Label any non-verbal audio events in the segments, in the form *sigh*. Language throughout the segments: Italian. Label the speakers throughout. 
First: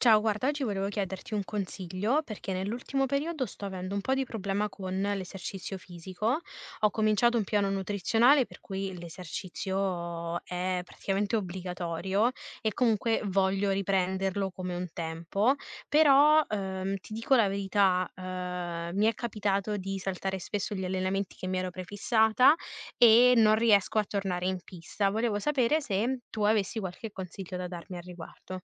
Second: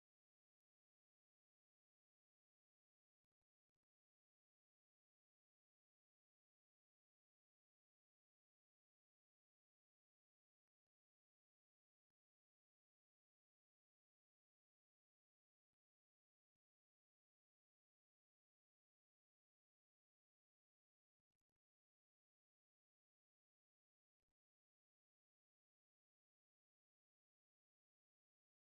Speaker 1: Ciao, guarda, oggi volevo chiederti un consiglio perché nell'ultimo periodo sto avendo un po' di problema con l'esercizio fisico. Ho cominciato un piano nutrizionale per cui l'esercizio è praticamente obbligatorio e comunque voglio riprenderlo come un tempo, però ti dico la verità, mi è capitato di saltare spesso gli allenamenti che mi ero prefissata e non riesco a tornare in pista. Volevo sapere se tu avessi qualche consiglio da darmi al riguardo.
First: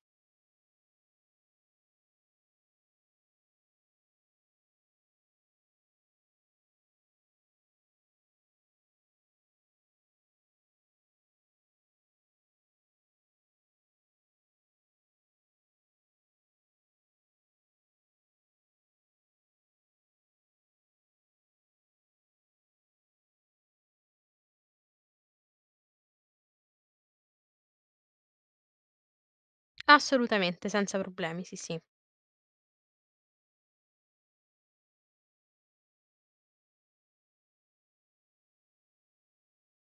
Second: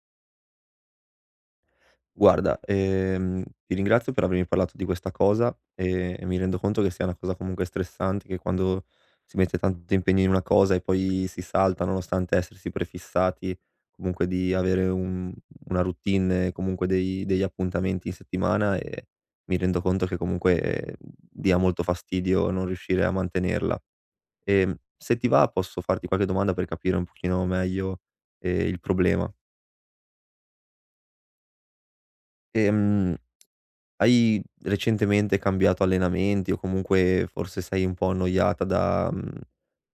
Speaker 2: Guarda, ti ringrazio per avermi parlato di questa cosa, e mi rendo conto che sia una cosa comunque stressante, che quando si mette tanto impegno in una cosa e poi si salta, nonostante essersi prefissati comunque di avere un una routine, comunque dei degli appuntamenti in settimana, mi rendo conto che comunque, dia molto fastidio non riuscire a mantenerla. Se ti va posso farti qualche domanda per capire un pochino meglio, il problema.
Speaker 1: Assolutamente, senza problemi, sì, sì.
Speaker 2: Ehm Hai recentemente cambiato allenamenti o comunque forse sei un po' annoiata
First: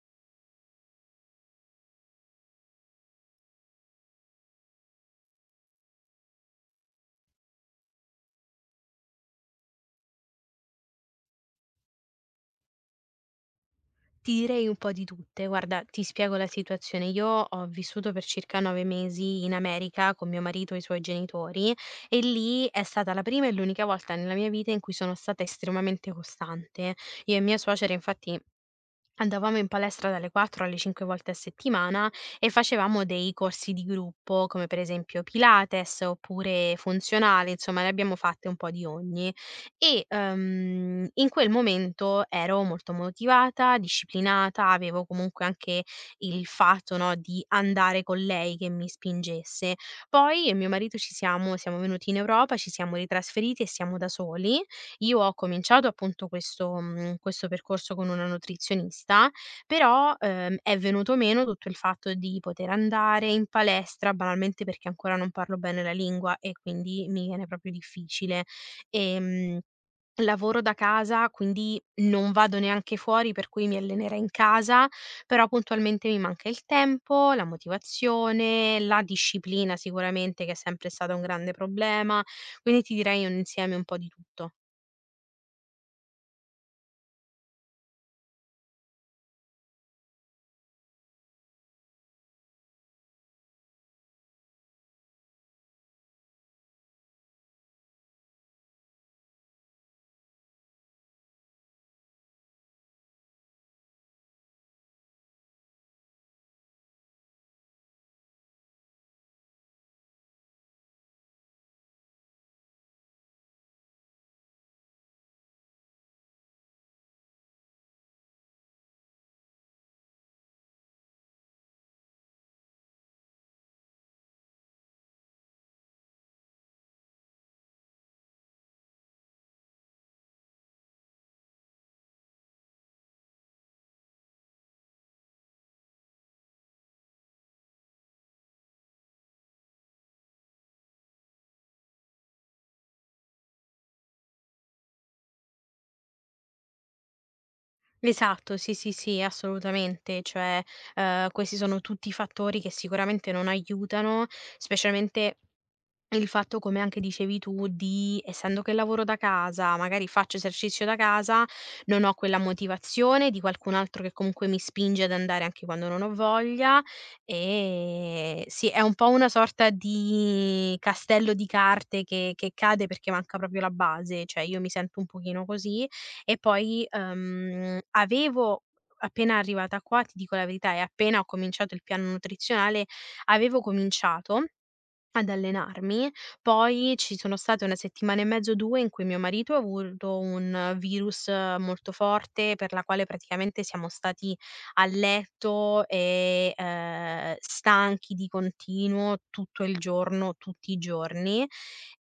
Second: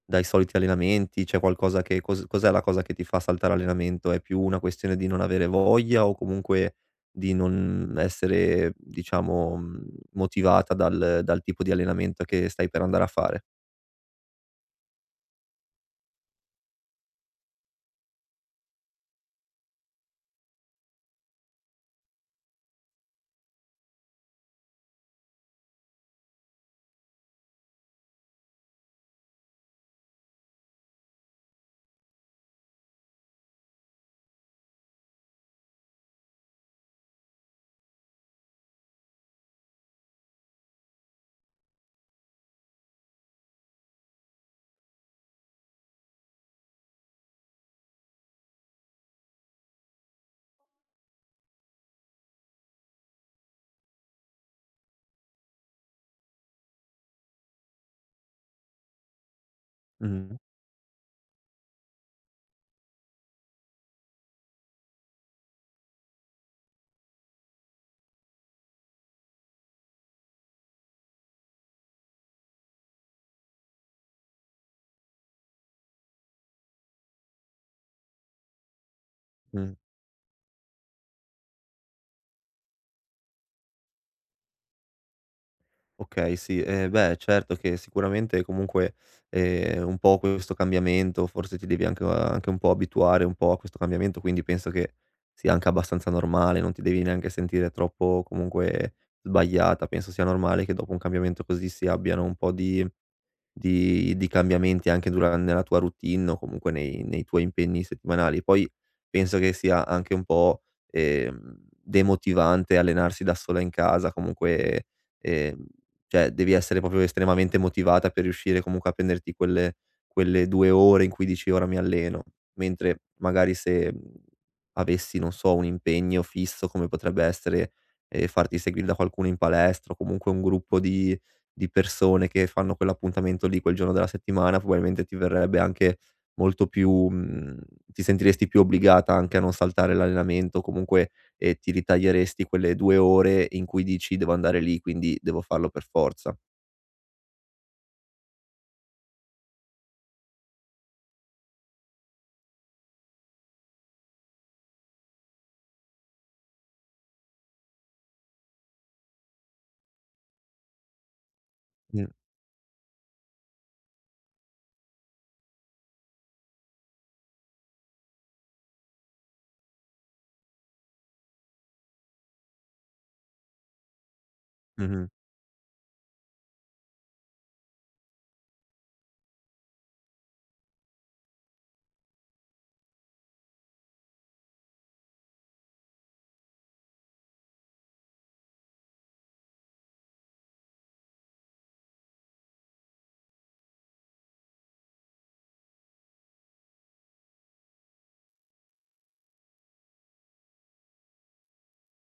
Speaker 2: dai soliti allenamenti? C'è qualcosa che cos cos'è la cosa che ti fa saltare allenamento? È più una questione di non avere voglia o comunque di non essere, diciamo, motivata dal tipo di allenamento che stai per andare a fare?
Speaker 1: Ti direi un po' di tutte. Guarda, ti spiego la situazione. Io ho vissuto per circa 9 mesi in America con mio marito e i suoi genitori e lì è stata la prima e l'unica volta nella mia vita in cui sono stata estremamente costante. Io e mia suocera infatti andavamo in palestra dalle 4 alle 5 volte a settimana e facevamo dei corsi di gruppo, come per esempio Pilates oppure funzionale, insomma ne abbiamo fatte un po' di ogni. E, in quel momento ero molto motivata, disciplinata, avevo comunque anche il fatto, no, di andare con lei che mi spingesse. Poi io e mio marito ci siamo venuti in Europa, ci siamo ritrasferiti e siamo da soli. Io ho cominciato appunto questo percorso con una nutrizionista, però,
Speaker 2: Mh-mh,
Speaker 1: è venuto meno tutto il fatto di poter andare in palestra, banalmente perché ancora non parlo bene la lingua e quindi mi viene proprio difficile. Ehm, Lavoro da casa, quindi non vado neanche fuori, per cui mi allenerei in casa, però puntualmente mi manca il tempo, la motivazione, la disciplina
Speaker 2: mh.
Speaker 1: sicuramente che è sempre stata un grande problema, quindi ti direi un insieme un po' di tutto.
Speaker 2: Okay, sì. Beh, certo che sicuramente comunque, un po' questo cambiamento forse ti devi anche un po' abituare un po' a questo cambiamento, quindi penso che sia anche abbastanza normale, non ti devi neanche sentire troppo comunque sbagliata. Penso sia normale che dopo un cambiamento così si abbiano un po' di cambiamenti anche dura nella tua routine o comunque nei tuoi impegni settimanali. Poi penso che sia anche un po', ehm, demotivante allenarsi da sola in casa, comunque, ehm, cioè devi essere proprio estremamente motivata per riuscire comunque a prenderti quelle 2 ore in cui dici: "Ora mi alleno", mentre magari se, avessi, non so, un impegno fisso come potrebbe essere, farti seguire da qualcuno in palestra o comunque un gruppo di persone che fanno quell'appuntamento lì, quel giorno della settimana, probabilmente ti verrebbe anche molto più ti sentiresti più obbligata anche a non saltare l'allenamento, comunque, ti ritaglieresti quelle 2 ore in cui dici: "Devo andare lì, quindi devo farlo per forza".
Speaker 1: Esatto, sì, sì, sì, assolutamente. Cioè, questi sono tutti fattori che sicuramente non aiutano, specialmente il fatto, come anche dicevi tu, di essendo che lavoro da casa, magari faccio esercizio da casa, non
Speaker 2: Mh.
Speaker 1: ho quella motivazione di qualcun altro che comunque mi spinge ad andare anche quando non ho voglia. E sì, è un po' una sorta di castello di carte che cade perché manca proprio la base, cioè io mi sento un
Speaker 2: Mh-mh.
Speaker 1: pochino così. E poi avevo. Appena arrivata qua, ti dico la verità, e appena ho cominciato il piano nutrizionale, avevo cominciato ad allenarmi, poi ci sono state 1 settimana e mezzo, 2 in cui mio marito ha avuto un virus molto forte, per la quale praticamente siamo stati a letto e, stanchi di continuo tutto il giorno, tutti i giorni.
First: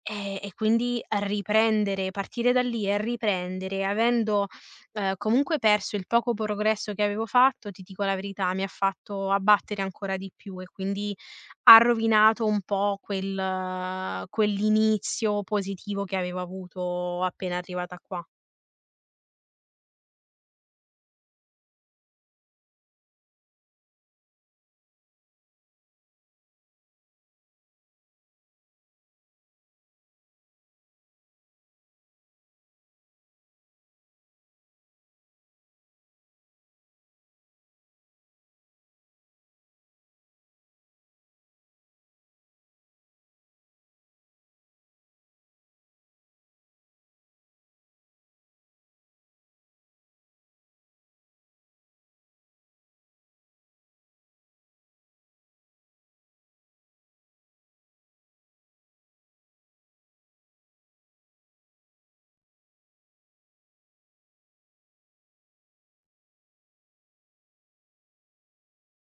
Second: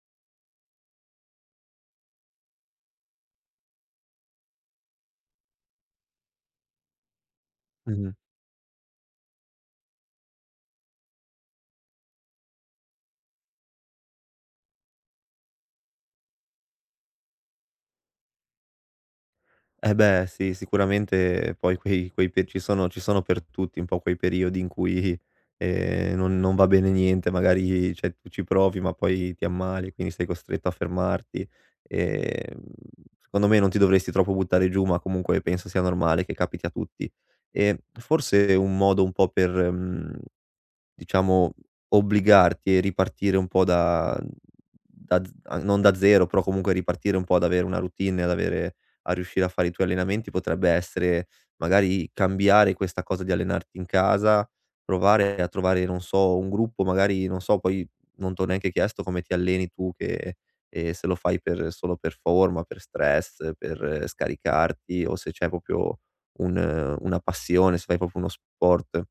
Speaker 1: E quindi riprendere partire da lì e riprendere, avendo, comunque perso il poco progresso che avevo fatto, ti dico la
Speaker 2: Mh-mh.
Speaker 1: verità, mi ha fatto abbattere ancora di più e quindi ha rovinato un po' quell'inizio positivo che avevo avuto appena arrivata qua.
Speaker 2: Eh beh sì, sicuramente poi quei quei pe ci sono per tutti un po' quei periodi in cui, non va bene niente, magari cioè tu ci provi ma poi ti ammali, quindi sei costretto a fermarti. Ehm, Secondo me non ti dovresti troppo buttare giù, ma comunque penso sia normale che capiti a tutti. E forse un modo un po' per, mhmm diciamo, obbligarti e ripartire un po' da z a non da 0, però comunque ripartire un po' ad avere una routine, ad avere a riuscire a fare i tuoi allenamenti potrebbe essere magari cambiare questa cosa di allenarti in casa, provare a trovare, non so, un gruppo, magari non so, poi non t'ho neanche chiesto come ti alleni tu che se lo fai per solo per forma, per stress, per scaricarti o se c'è proprio un una passione, se fai proprio uno sport.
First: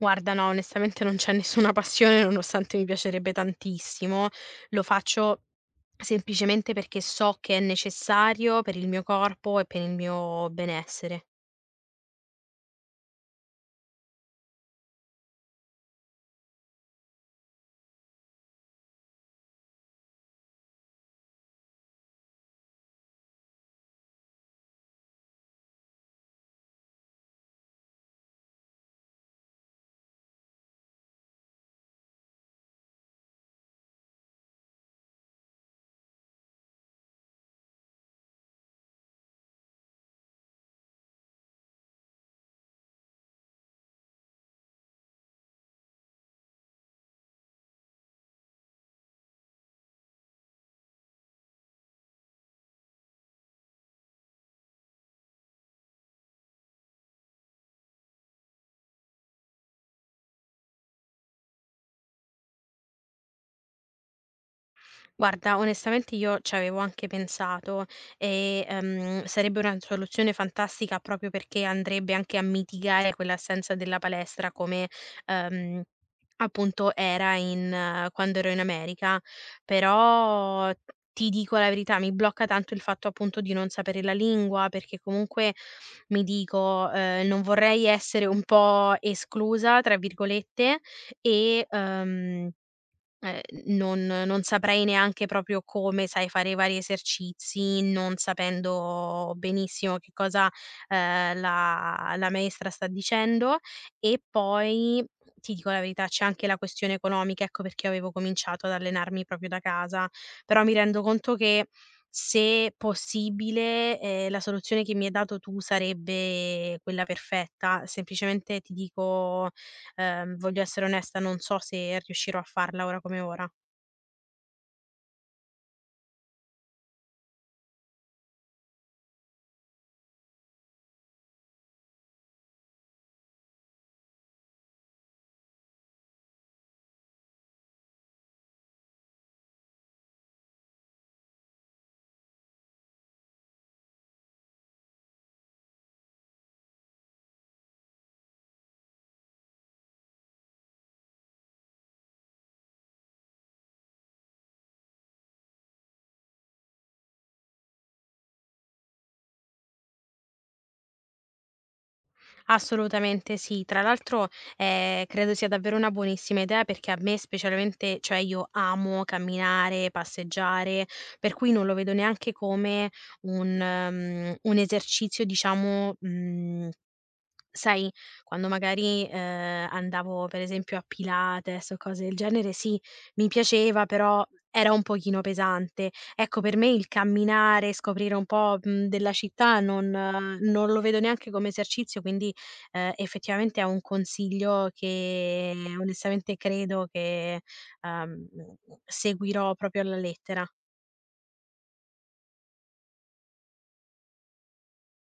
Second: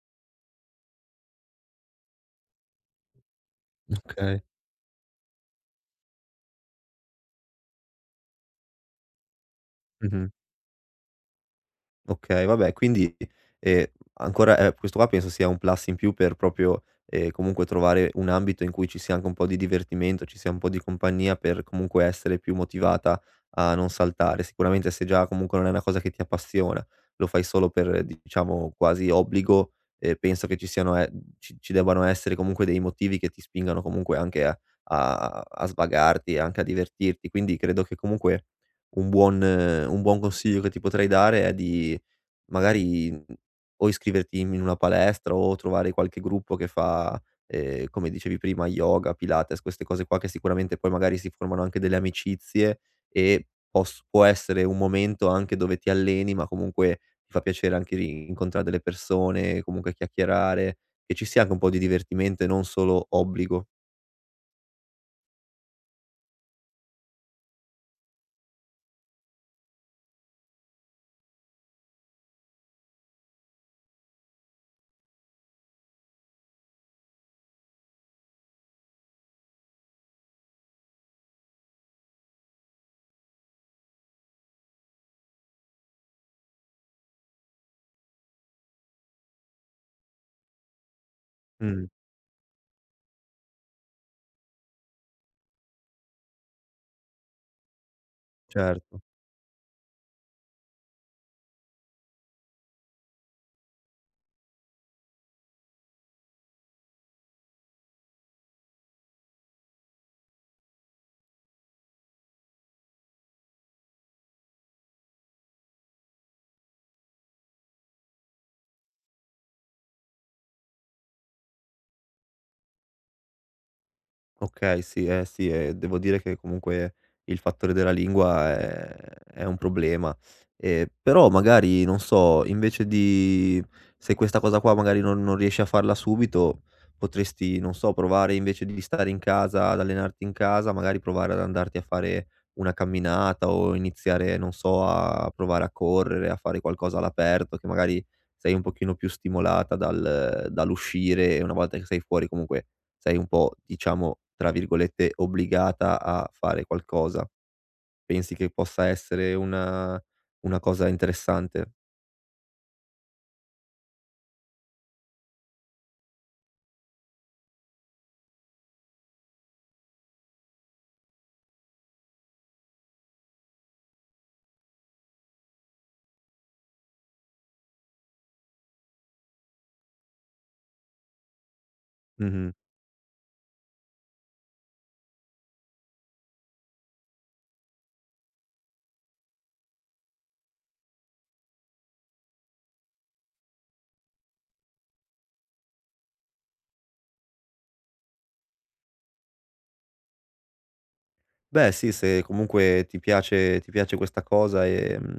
Speaker 1: Guarda no, onestamente non c'è nessuna *laughs* passione, nonostante mi piacerebbe tantissimo.
Speaker 2: Okay.
Speaker 1: Lo faccio semplicemente perché so che è necessario per il mio corpo e per il
Speaker 2: Mh-mh.
Speaker 1: mio benessere.
Speaker 2: Okay, vabbè quindi, ehm, ancora questo qua penso sia un plus in più per proprio, comunque trovare un ambito in cui ci sia anche un po' di divertimento, ci sia un po' di compagnia per comunque essere più motivata a non saltare. Sicuramente se già comunque non è una cosa che ti appassiona, lo fai solo per diciamo quasi obbligo, penso che ci siano ci ci debbano essere comunque dei motivi che ti spingano comunque anche a svagarti e anche a divertirti. Quindi credo che comunque un buon consiglio che ti potrei dare è di magari, o iscriverti in una palestra o trovare qualche gruppo che fa, come dicevi prima, yoga, pilates, queste cose qua che sicuramente poi magari si formano anche delle amicizie e pos può essere un momento anche dove ti alleni, ma comunque ti fa piacere anche ri incontrare delle persone, comunque chiacchierare, che ci sia anche un po' di divertimento e non solo obbligo.
Speaker 1: Guarda, onestamente io ci avevo anche pensato e, sarebbe una soluzione fantastica proprio perché andrebbe anche a mitigare quell'assenza della palestra come, ehm, appunto era in quando ero in America. Però ti dico la verità, mi blocca tanto il fatto appunto di non sapere la lingua, perché comunque mi dico, non vorrei essere un po' "esclusa" tra virgolette e,
Speaker 2: Mh,
Speaker 1: Ehm, n non saprei neanche proprio come, sai, fare i vari esercizi, non
Speaker 2: certo.
Speaker 1: sapendo benissimo che cosa, la maestra sta dicendo. E poi, ti dico la verità, c'è anche la questione economica, ecco perché avevo cominciato ad allenarmi proprio da casa. Però mi rendo conto che, se possibile, la soluzione che mi hai dato tu sarebbe quella perfetta. Semplicemente ti dico. Voglio essere onesta, non so se riuscirò a farla ora come ora.
Speaker 2: Okay, sì, eh sì, devo dire che comunque il fattore della lingua è un problema. Però magari, non so, invece di se questa cosa qua magari non riesci a farla subito, potresti, non so, provare invece di stare in casa, ad allenarti in casa, magari provare ad andarti a fare una camminata o iniziare, non so, a provare a correre, a fare qualcosa all'aperto, che magari sei un pochino più stimolata dall'uscire e una volta che sei fuori comunque sei un po', diciamo, tra virgolette, "obbligata" a fare qualcosa. Pensi che possa essere una cosa interessante?
Speaker 1: Assolutamente sì. Tra l'altro, credo sia davvero una buonissima idea perché a me specialmente, cioè io amo camminare, passeggiare, per cui non lo vedo neanche come un esercizio diciamo, mhmm Sai, quando magari, andavo per esempio a Pilates o cose del genere,
Speaker 2: Mh-mh.
Speaker 1: sì, mi piaceva, però era un pochino pesante. Ecco, per me il camminare, scoprire un po', della città non non lo vedo neanche come esercizio, quindi, effettivamente è un consiglio che onestamente credo che, ehm, seguirò proprio alla lettera.
Speaker 2: Beh sì, se comunque ti piace questa cosa,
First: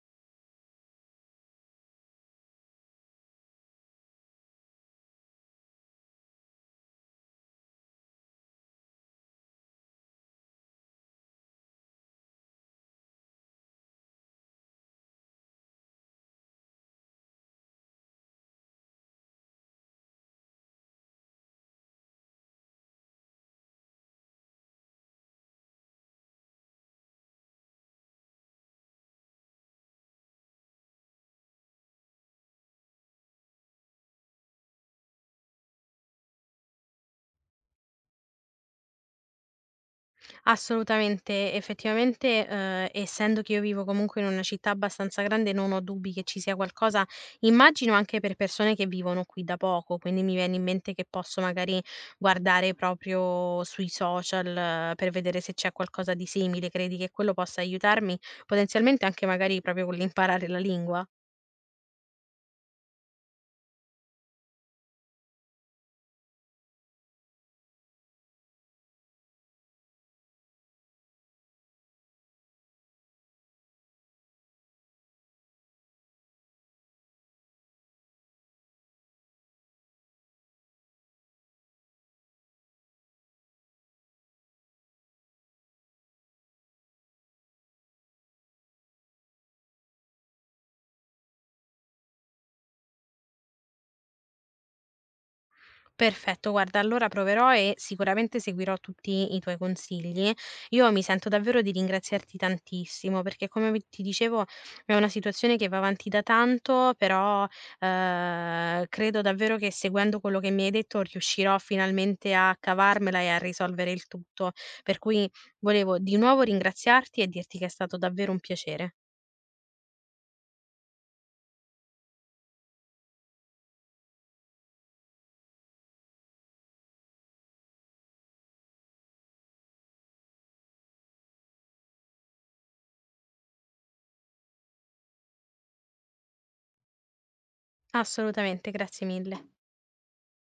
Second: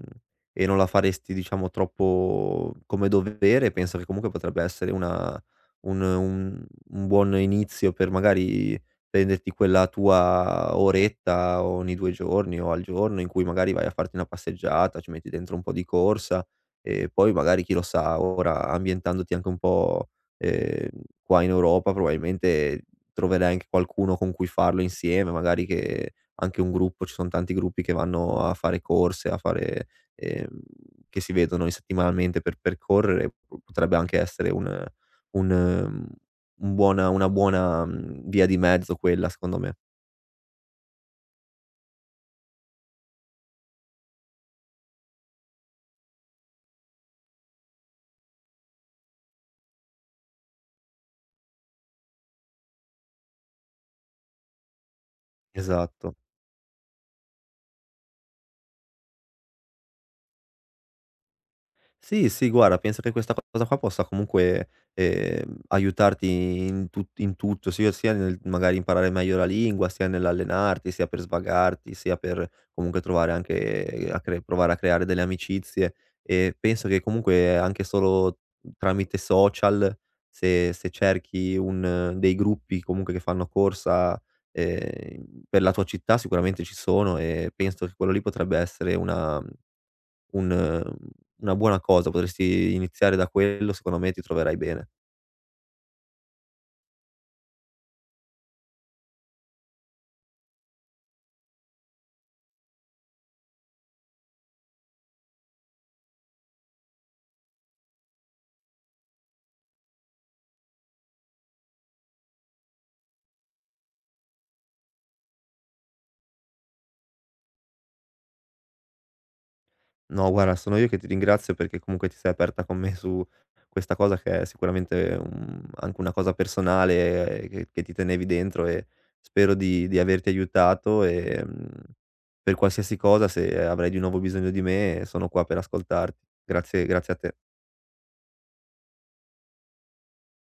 Speaker 2: e non la faresti diciamo troppo come dovere, penso che comunque potrebbe essere una un un un buon inizio per magari prenderti quella tua oretta ogni 2 giorni o al giorno in cui magari vai a farti una passeggiata, ci metti dentro un po' di corsa e poi magari chi lo sa ora ambientandoti anche un po', ehm, qua in Europa probabilmente troverai anche qualcuno con cui farlo insieme, magari che anche un gruppo, ci son tanti gruppi che vanno a fare corse, a fare ehm, che si vedono i settimanalmente per percorrere, po potrebbe anche essere un ehm, un buona una buona, via di mezzo quella secondo me.
Speaker 1: Assolutamente, effettivamente, essendo che io vivo comunque in una città abbastanza grande, non ho dubbi che ci sia qualcosa, immagino anche per persone che vivono qui da poco, quindi mi viene in mente che posso magari guardare proprio sui social per vedere se c'è qualcosa
Speaker 2: Esatto.
Speaker 1: di simile. Credi che quello possa aiutarmi? Potenzialmente anche magari proprio con l'imparare la lingua?
Speaker 2: Sì, sì, guarda, penso che questa cosa qua possa comunque, aiutarti in tutto, sia nel magari imparare meglio la lingua, sia nell'allenarti, sia per svagarti, sia per comunque trovare anche a cre provare a creare delle amicizie. E penso che comunque anche solo tramite social, se cerchi un dei gruppi comunque che fanno corsa, ehm, per la tua città sicuramente ci sono e penso che quello lì potrebbe essere una un una buona cosa, potresti iniziare da quello, secondo me ti troverai bene.
Speaker 1: Perfetto, guarda, allora proverò e sicuramente seguirò tutti i tuoi consigli. Io mi sento davvero di ringraziarti tantissimo perché, come ti dicevo, è una situazione che va avanti da tanto, però credo davvero che seguendo quello che mi hai detto riuscirò finalmente a cavarmela e a risolvere il tutto. Per cui volevo di nuovo ringraziarti e dirti che è stato davvero un piacere.
Speaker 2: No guarda, sono io che ti ringrazio perché comunque ti sei aperta con me su questa cosa che è sicuramente, anche una cosa personale, che ti tenevi dentro e spero di averti aiutato, per qualsiasi cosa se avrai di nuovo bisogno di me sono qua per ascoltarti. Grazie a te.
Speaker 1: Assolutamente, grazie mille.